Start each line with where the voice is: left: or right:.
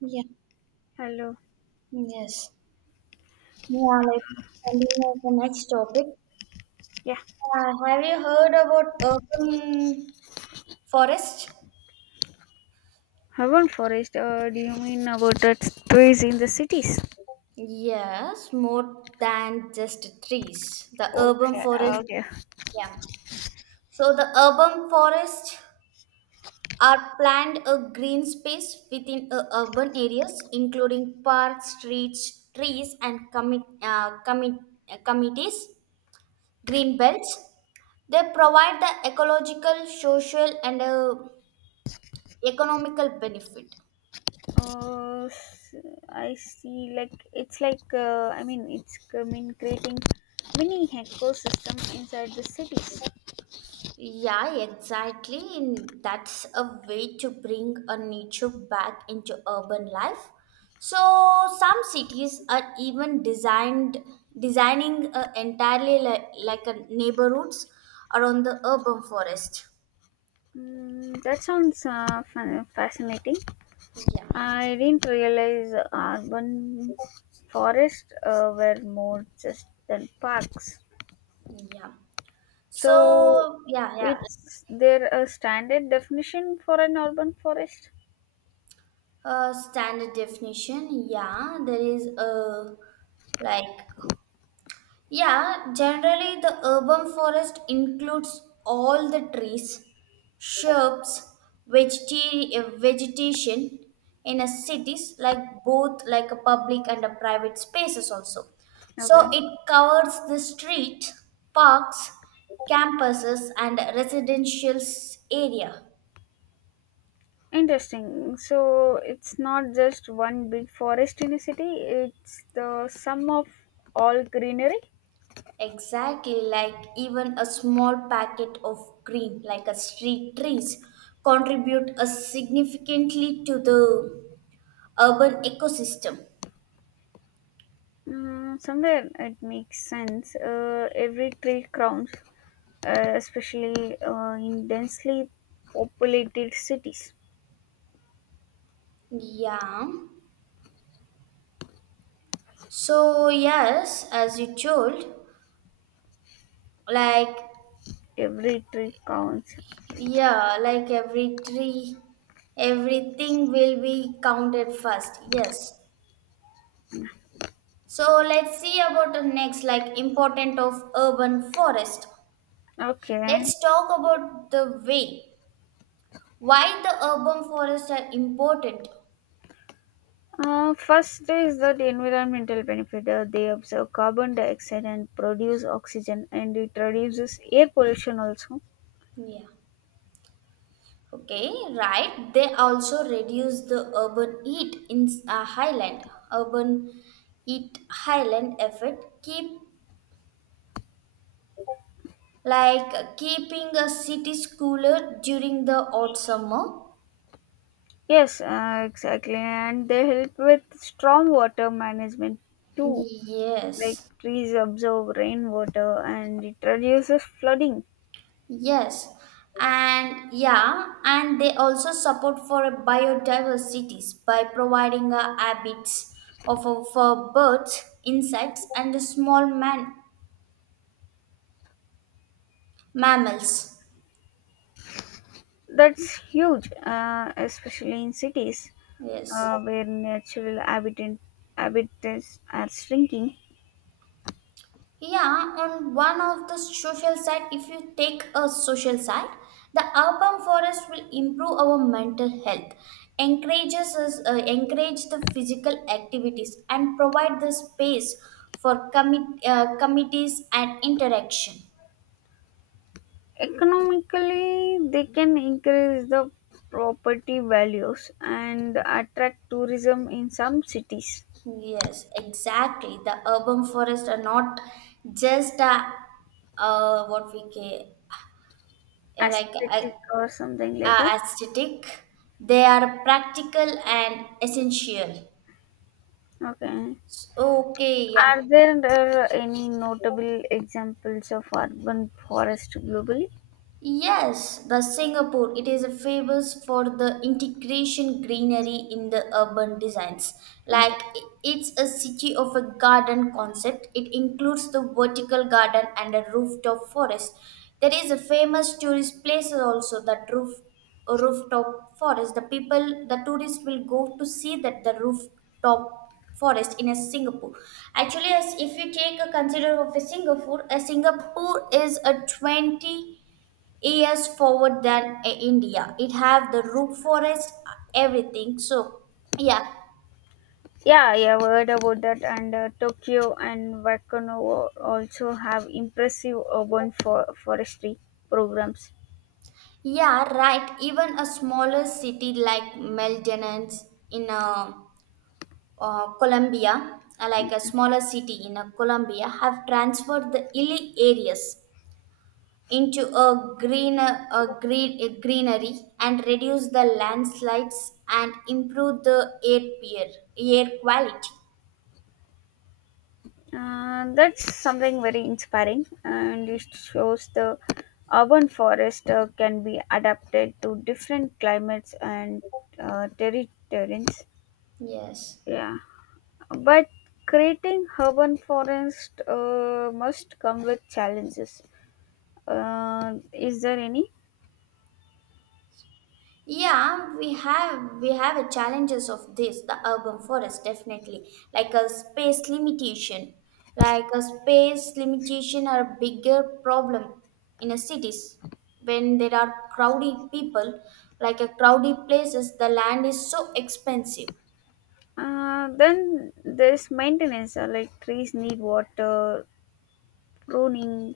right: Yeah,
left: Hello.
right: yes. Yeah, let's continue with the next topic.
left: Yeah.
right: Have you heard about urban forest?
left: Urban forest, do you mean about the trees in the cities?
right: Yes, more than just trees. The
left: Okay.
right: urban forest,
left: Okay. Okay.
right: yeah. So the urban forests are planned a green space within urban areas, including parks, streets, trees, and committees, green belts. They provide the ecological, social, and economical benefit.
left: Uh, s- I see. Like it's like I mean it's I mean creating mini ecosystem inside the cities.
right: Yeah, exactly. And that's a way to bring a nature back into urban life. So some cities are even designed designing entirely like a neighborhoods around the urban forest.
left: That sounds fun, fascinating.
right: Yeah,
left: I didn't realize urban forests were more just than parks.
right: yeah.
left: So,
right: So yeah, yeah.
left: it's there a standard definition for an urban forest?
right: Standard definition. Yeah, there is a like. Yeah, generally the urban forest includes all the trees, shrubs, vegetation in a cities like both like a public and a private spaces also.
left: Okay,
right: So it covers the street, parks, campuses and residential area.
left: interesting. So, it's not just one big forest in a city, it's the sum of all greenery.
right: Exactly, like even a small packet of green like a street trees contribute a significantly to the urban ecosystem.
left: Somewhere it makes sense. Every tree crowns, especially in densely populated cities.
right: Yeah. So yes, as you told, like
left: Every tree counts.
right: yeah, like every tree, everything will be counted first. Yes. So let's see about the next like important of urban forest.
left: Okay.
right: Let's talk about the way why the urban forests are important.
left: First is that environmental benefit. They observe carbon dioxide and produce oxygen, and it reduces air pollution also.
right: Yeah. Okay, right. They also reduce the urban heat in highland. Urban heat highland effect keep like keeping a cities cooler during the hot summer.
left: Yes, exactly. And they help with strong water management too. Like
right: Yes,
left: trees absorb rainwater, and it reduces flooding.
right: yes, and yeah, and they also support for biodiversities by providing habits for birds, insects, and the small man mammals.
left: That's huge, especially in cities
right: Yes.
left: where natural habitats are shrinking.
right: Yeah, on one of the social side, if you take a social side, the urban forest will improve our mental health, encourages us, encourage the physical activities, and provide the space for committees and interaction.
left: Economically, they can increase the property values and attract tourism in some cities,
right: Yes, exactly. The urban forests are not just a, what we ca- like
left: aesthetic or something
right: a
left: like that.
right: aesthetic; they are practical and essential.
left: Okay.
right: So, okay, yeah.
left: Are there any notable examples of urban forest globally?
right: Yes, the Singapore it is famous for the integration greenery in the urban designs.
left: Okay.
right: Like it's a city of a garden concept. It includes the vertical garden and a rooftop forest. There is a famous tourist place also that rooftop forest. The people the tourists will go to see that the rooftop forest in a Singapore. Actually, as if you take a consider of a Singapore is a 20 years forward than India. It have the root forest, everything. So yeah,
left: Yeah, I have heard about that. And Tokyo and Wakano also have impressive forestry programs.
right: yeah, right. Even a smaller city like Maldonado in Colombia, like a smaller city in Colombia, have transferred the hilly areas into a greenery and reduce the landslides and improve the air quality.
left: That's something very inspiring, and it shows the urban forest can be adapted to different climates and terrains.
right: Yes.
left: Yeah, but creating urban forest must come with challenges. Is there any?
right: Yeah, we have a challenges of this the urban forest definitely like a space limitation, like a space limitation are a bigger problem in a cities when there are crowded people like a crowded places the land is so expensive.
left: Then there's maintenance, like trees need water, pruning,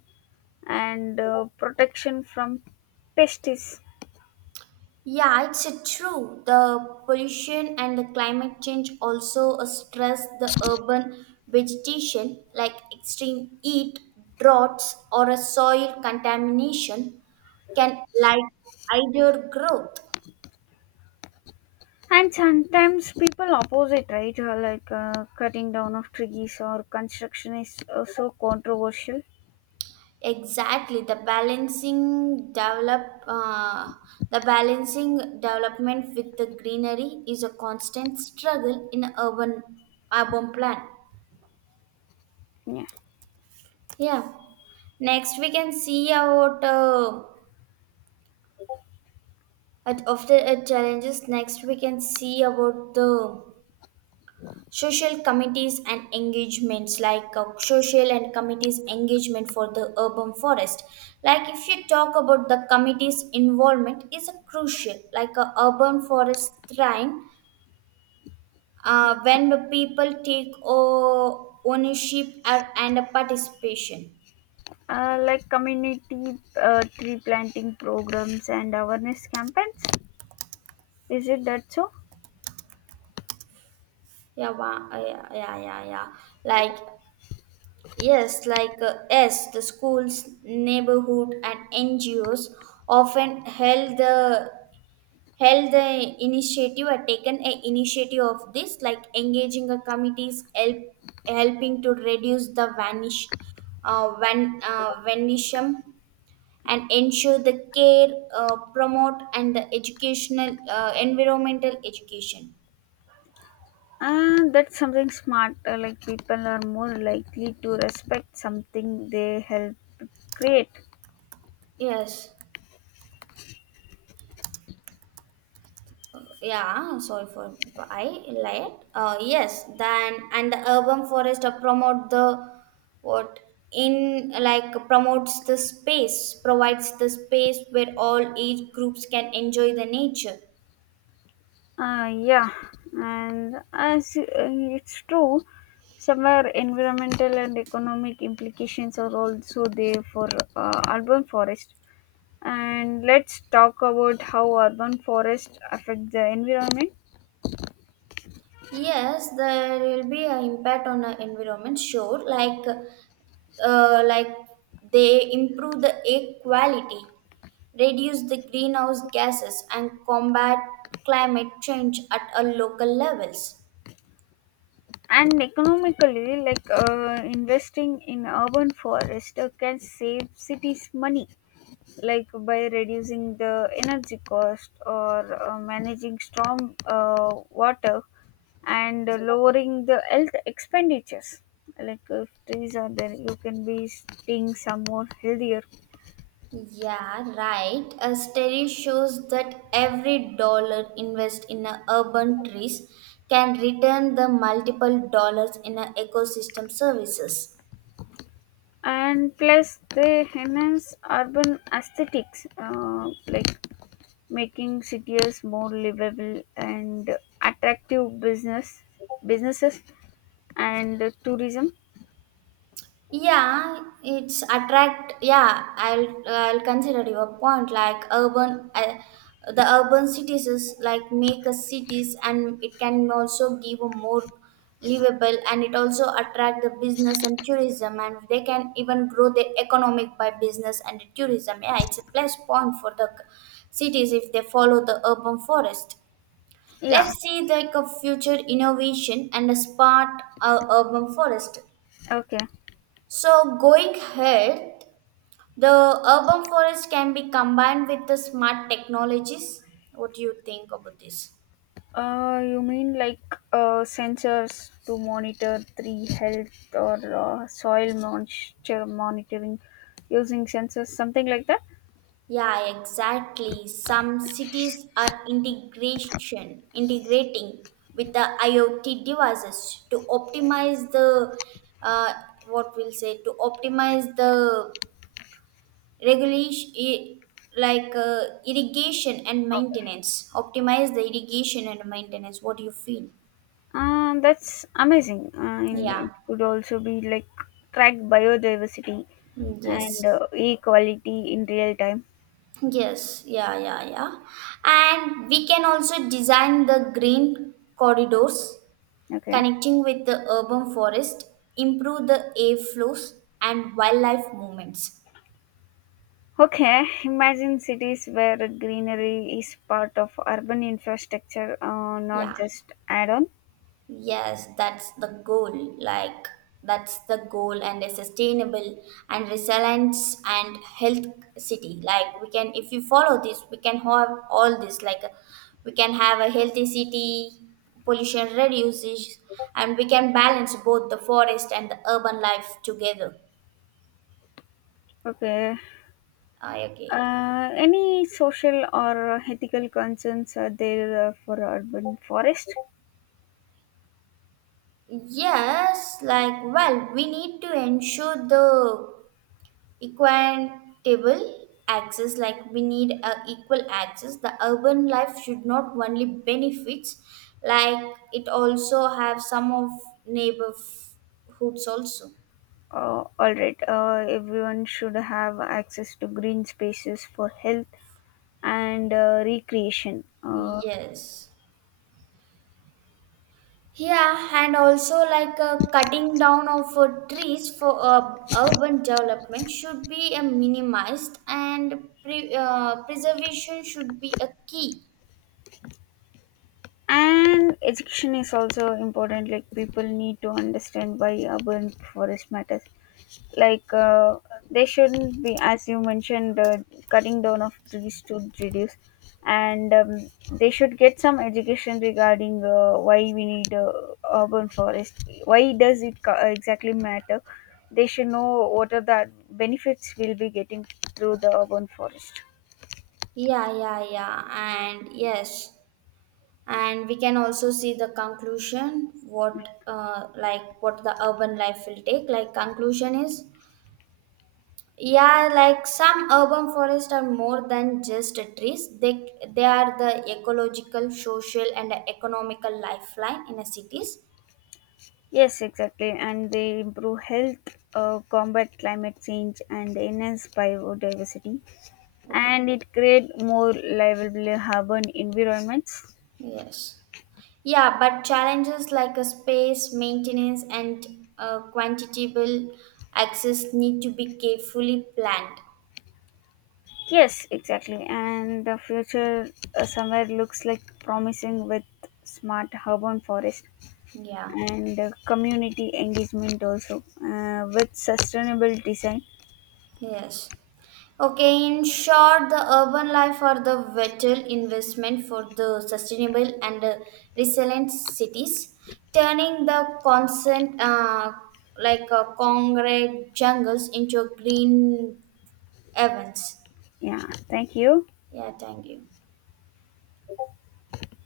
left: and protection from pests.
right: Yeah, it's true. The pollution and the climate change also stress the urban vegetation, like extreme heat, droughts, or a soil contamination can like either growth.
left: And sometimes people oppose it, right? Like cutting down of trees or construction is so controversial.
right: Exactly, the balancing development with the greenery is a constant struggle in urban urban plan.
left: Yeah.
right: Yeah. Next, we can see about. But after it challenges next we can see about the social committees and engagements like social and committees engagement for the urban forest, like if you talk about the committees involvement is a crucial like a urban forest shrine when the people take ownership and a participation.
left: Like community tree planting programs and awareness campaigns. Is it that so?
right: Yeah, yeah, yeah, yeah, yeah, like. Yes, like the schools, neighborhood, and NGOs often held the initiative or taken a initiative of this, like engaging the committees, helping to reduce the vandalism and ensure the care, promote, and the educational environmental education.
left: That's something smart. Like people are more likely to respect something they help create.
right: Yes. Yeah, sorry for I lied, yes then, and the urban forest promote the what in like promotes the space provides the space where all age groups can enjoy the nature.
left: Yeah, and as it's true, somewhere environmental and economic implications are also there for urban forest. And let's talk about how urban forests affect the environment.
right: Yes, there will be an impact on the environment sure, like uh, like they improve the air quality, reduce the greenhouse gases and combat climate change at a local levels.
left: And economically, like investing in urban forest can save cities money, like by reducing the energy cost or managing storm water and lowering the health expenditures, like if trees are there you can be seeing some more healthier.
right: Yeah, right. A study shows that every dollar invested in a urban trees can return the multiple dollars in a ecosystem services.
left: And plus they enhance urban aesthetics, like making cities more livable and attractive businesses and tourism.
right: Yeah, it's attract. Yeah, I'll consider your point. Like urban, the urban cities is like make us cities, and it can also give a more livable, and it also attract the business and tourism, and they can even grow the economic by business and tourism. Yeah, it's a plus point for the cities if they follow the urban forest.
left: Yeah.
right: Let's see like a future innovation and a smart urban forest.
left: Okay.
right: So, going ahead, the urban forest can be combined with the smart technologies. What do you think about this?
left: You mean like sensors to monitor tree health or monitoring using sensors, something like that?
right: Yeah, exactly. Some cities are integration integrating with the IoT devices to optimize the uh, what we'll say to optimize the regulation I- like irrigation and maintenance. Optimize the irrigation and maintenance. What do you feel?
left: That's amazing. And
right: Yeah.
left: it could also be like track biodiversity
right: Mm,
left: and
right: yes.
left: air quality in real time.
right: Yes, yeah, yeah, yeah. And we can also design the green corridors
left: Okay.
right: connecting with the urban forest, improve the air flows and wildlife movements.
left: Okay, imagine cities where greenery is part of urban infrastructure, not
right: Yeah.
left: just add on.
right: Yes, that's the goal. Like, that's the goal, and a sustainable and resilient and health city. Like, we can, if you follow this, we can have all this. Like, we can have a healthy city, pollution reduces, and we can balance both the forest and the urban life together.
left: Okay.
right: I agree.
left: Any social or ethical concerns are there for urban forest?
right: Yes, like, well, we need to ensure the equitable access, like we need a equal access the urban life should not only benefits, like it also have some of neighborhoods also.
left: All right, everyone should have access to green spaces for health and recreation.
right: Yes, yeah, and also like cutting down of trees for urban development should be minimized and preservation should be a key.
left: And education is also important, like, people need to understand why urban forest matters. Like they shouldn't be, as you mentioned, cutting down of trees to reduce. And they should get some education regarding why we need urban forest, why does it exactly matter. They should know what are the benefits we'll be getting through the urban forest.
right: Yeah, yeah, yeah, and yes, and we can also see the conclusion what like what the urban life will take, like conclusion is, yeah, like some urban forests are more than just trees, they are the ecological social and economical lifeline in the cities.
left: Yes, exactly. And they improve health, combat climate change and enhance biodiversity,
right: Okay.
left: and it create more livable urban environments.
right: Yes, yeah, but challenges like a space maintenance and quantitable access need to be carefully planned.
left: Yes, exactly. And the future somewhere looks like promising with smart urban forest
right: Yeah,
left: and community engagement also, with sustainable design.
right: yes. Okay, in short, the urban life are the vital investment for the sustainable and resilient cities, turning the constant concrete jungles into green events.
left: Yeah, thank you.
right: Yeah, thank you.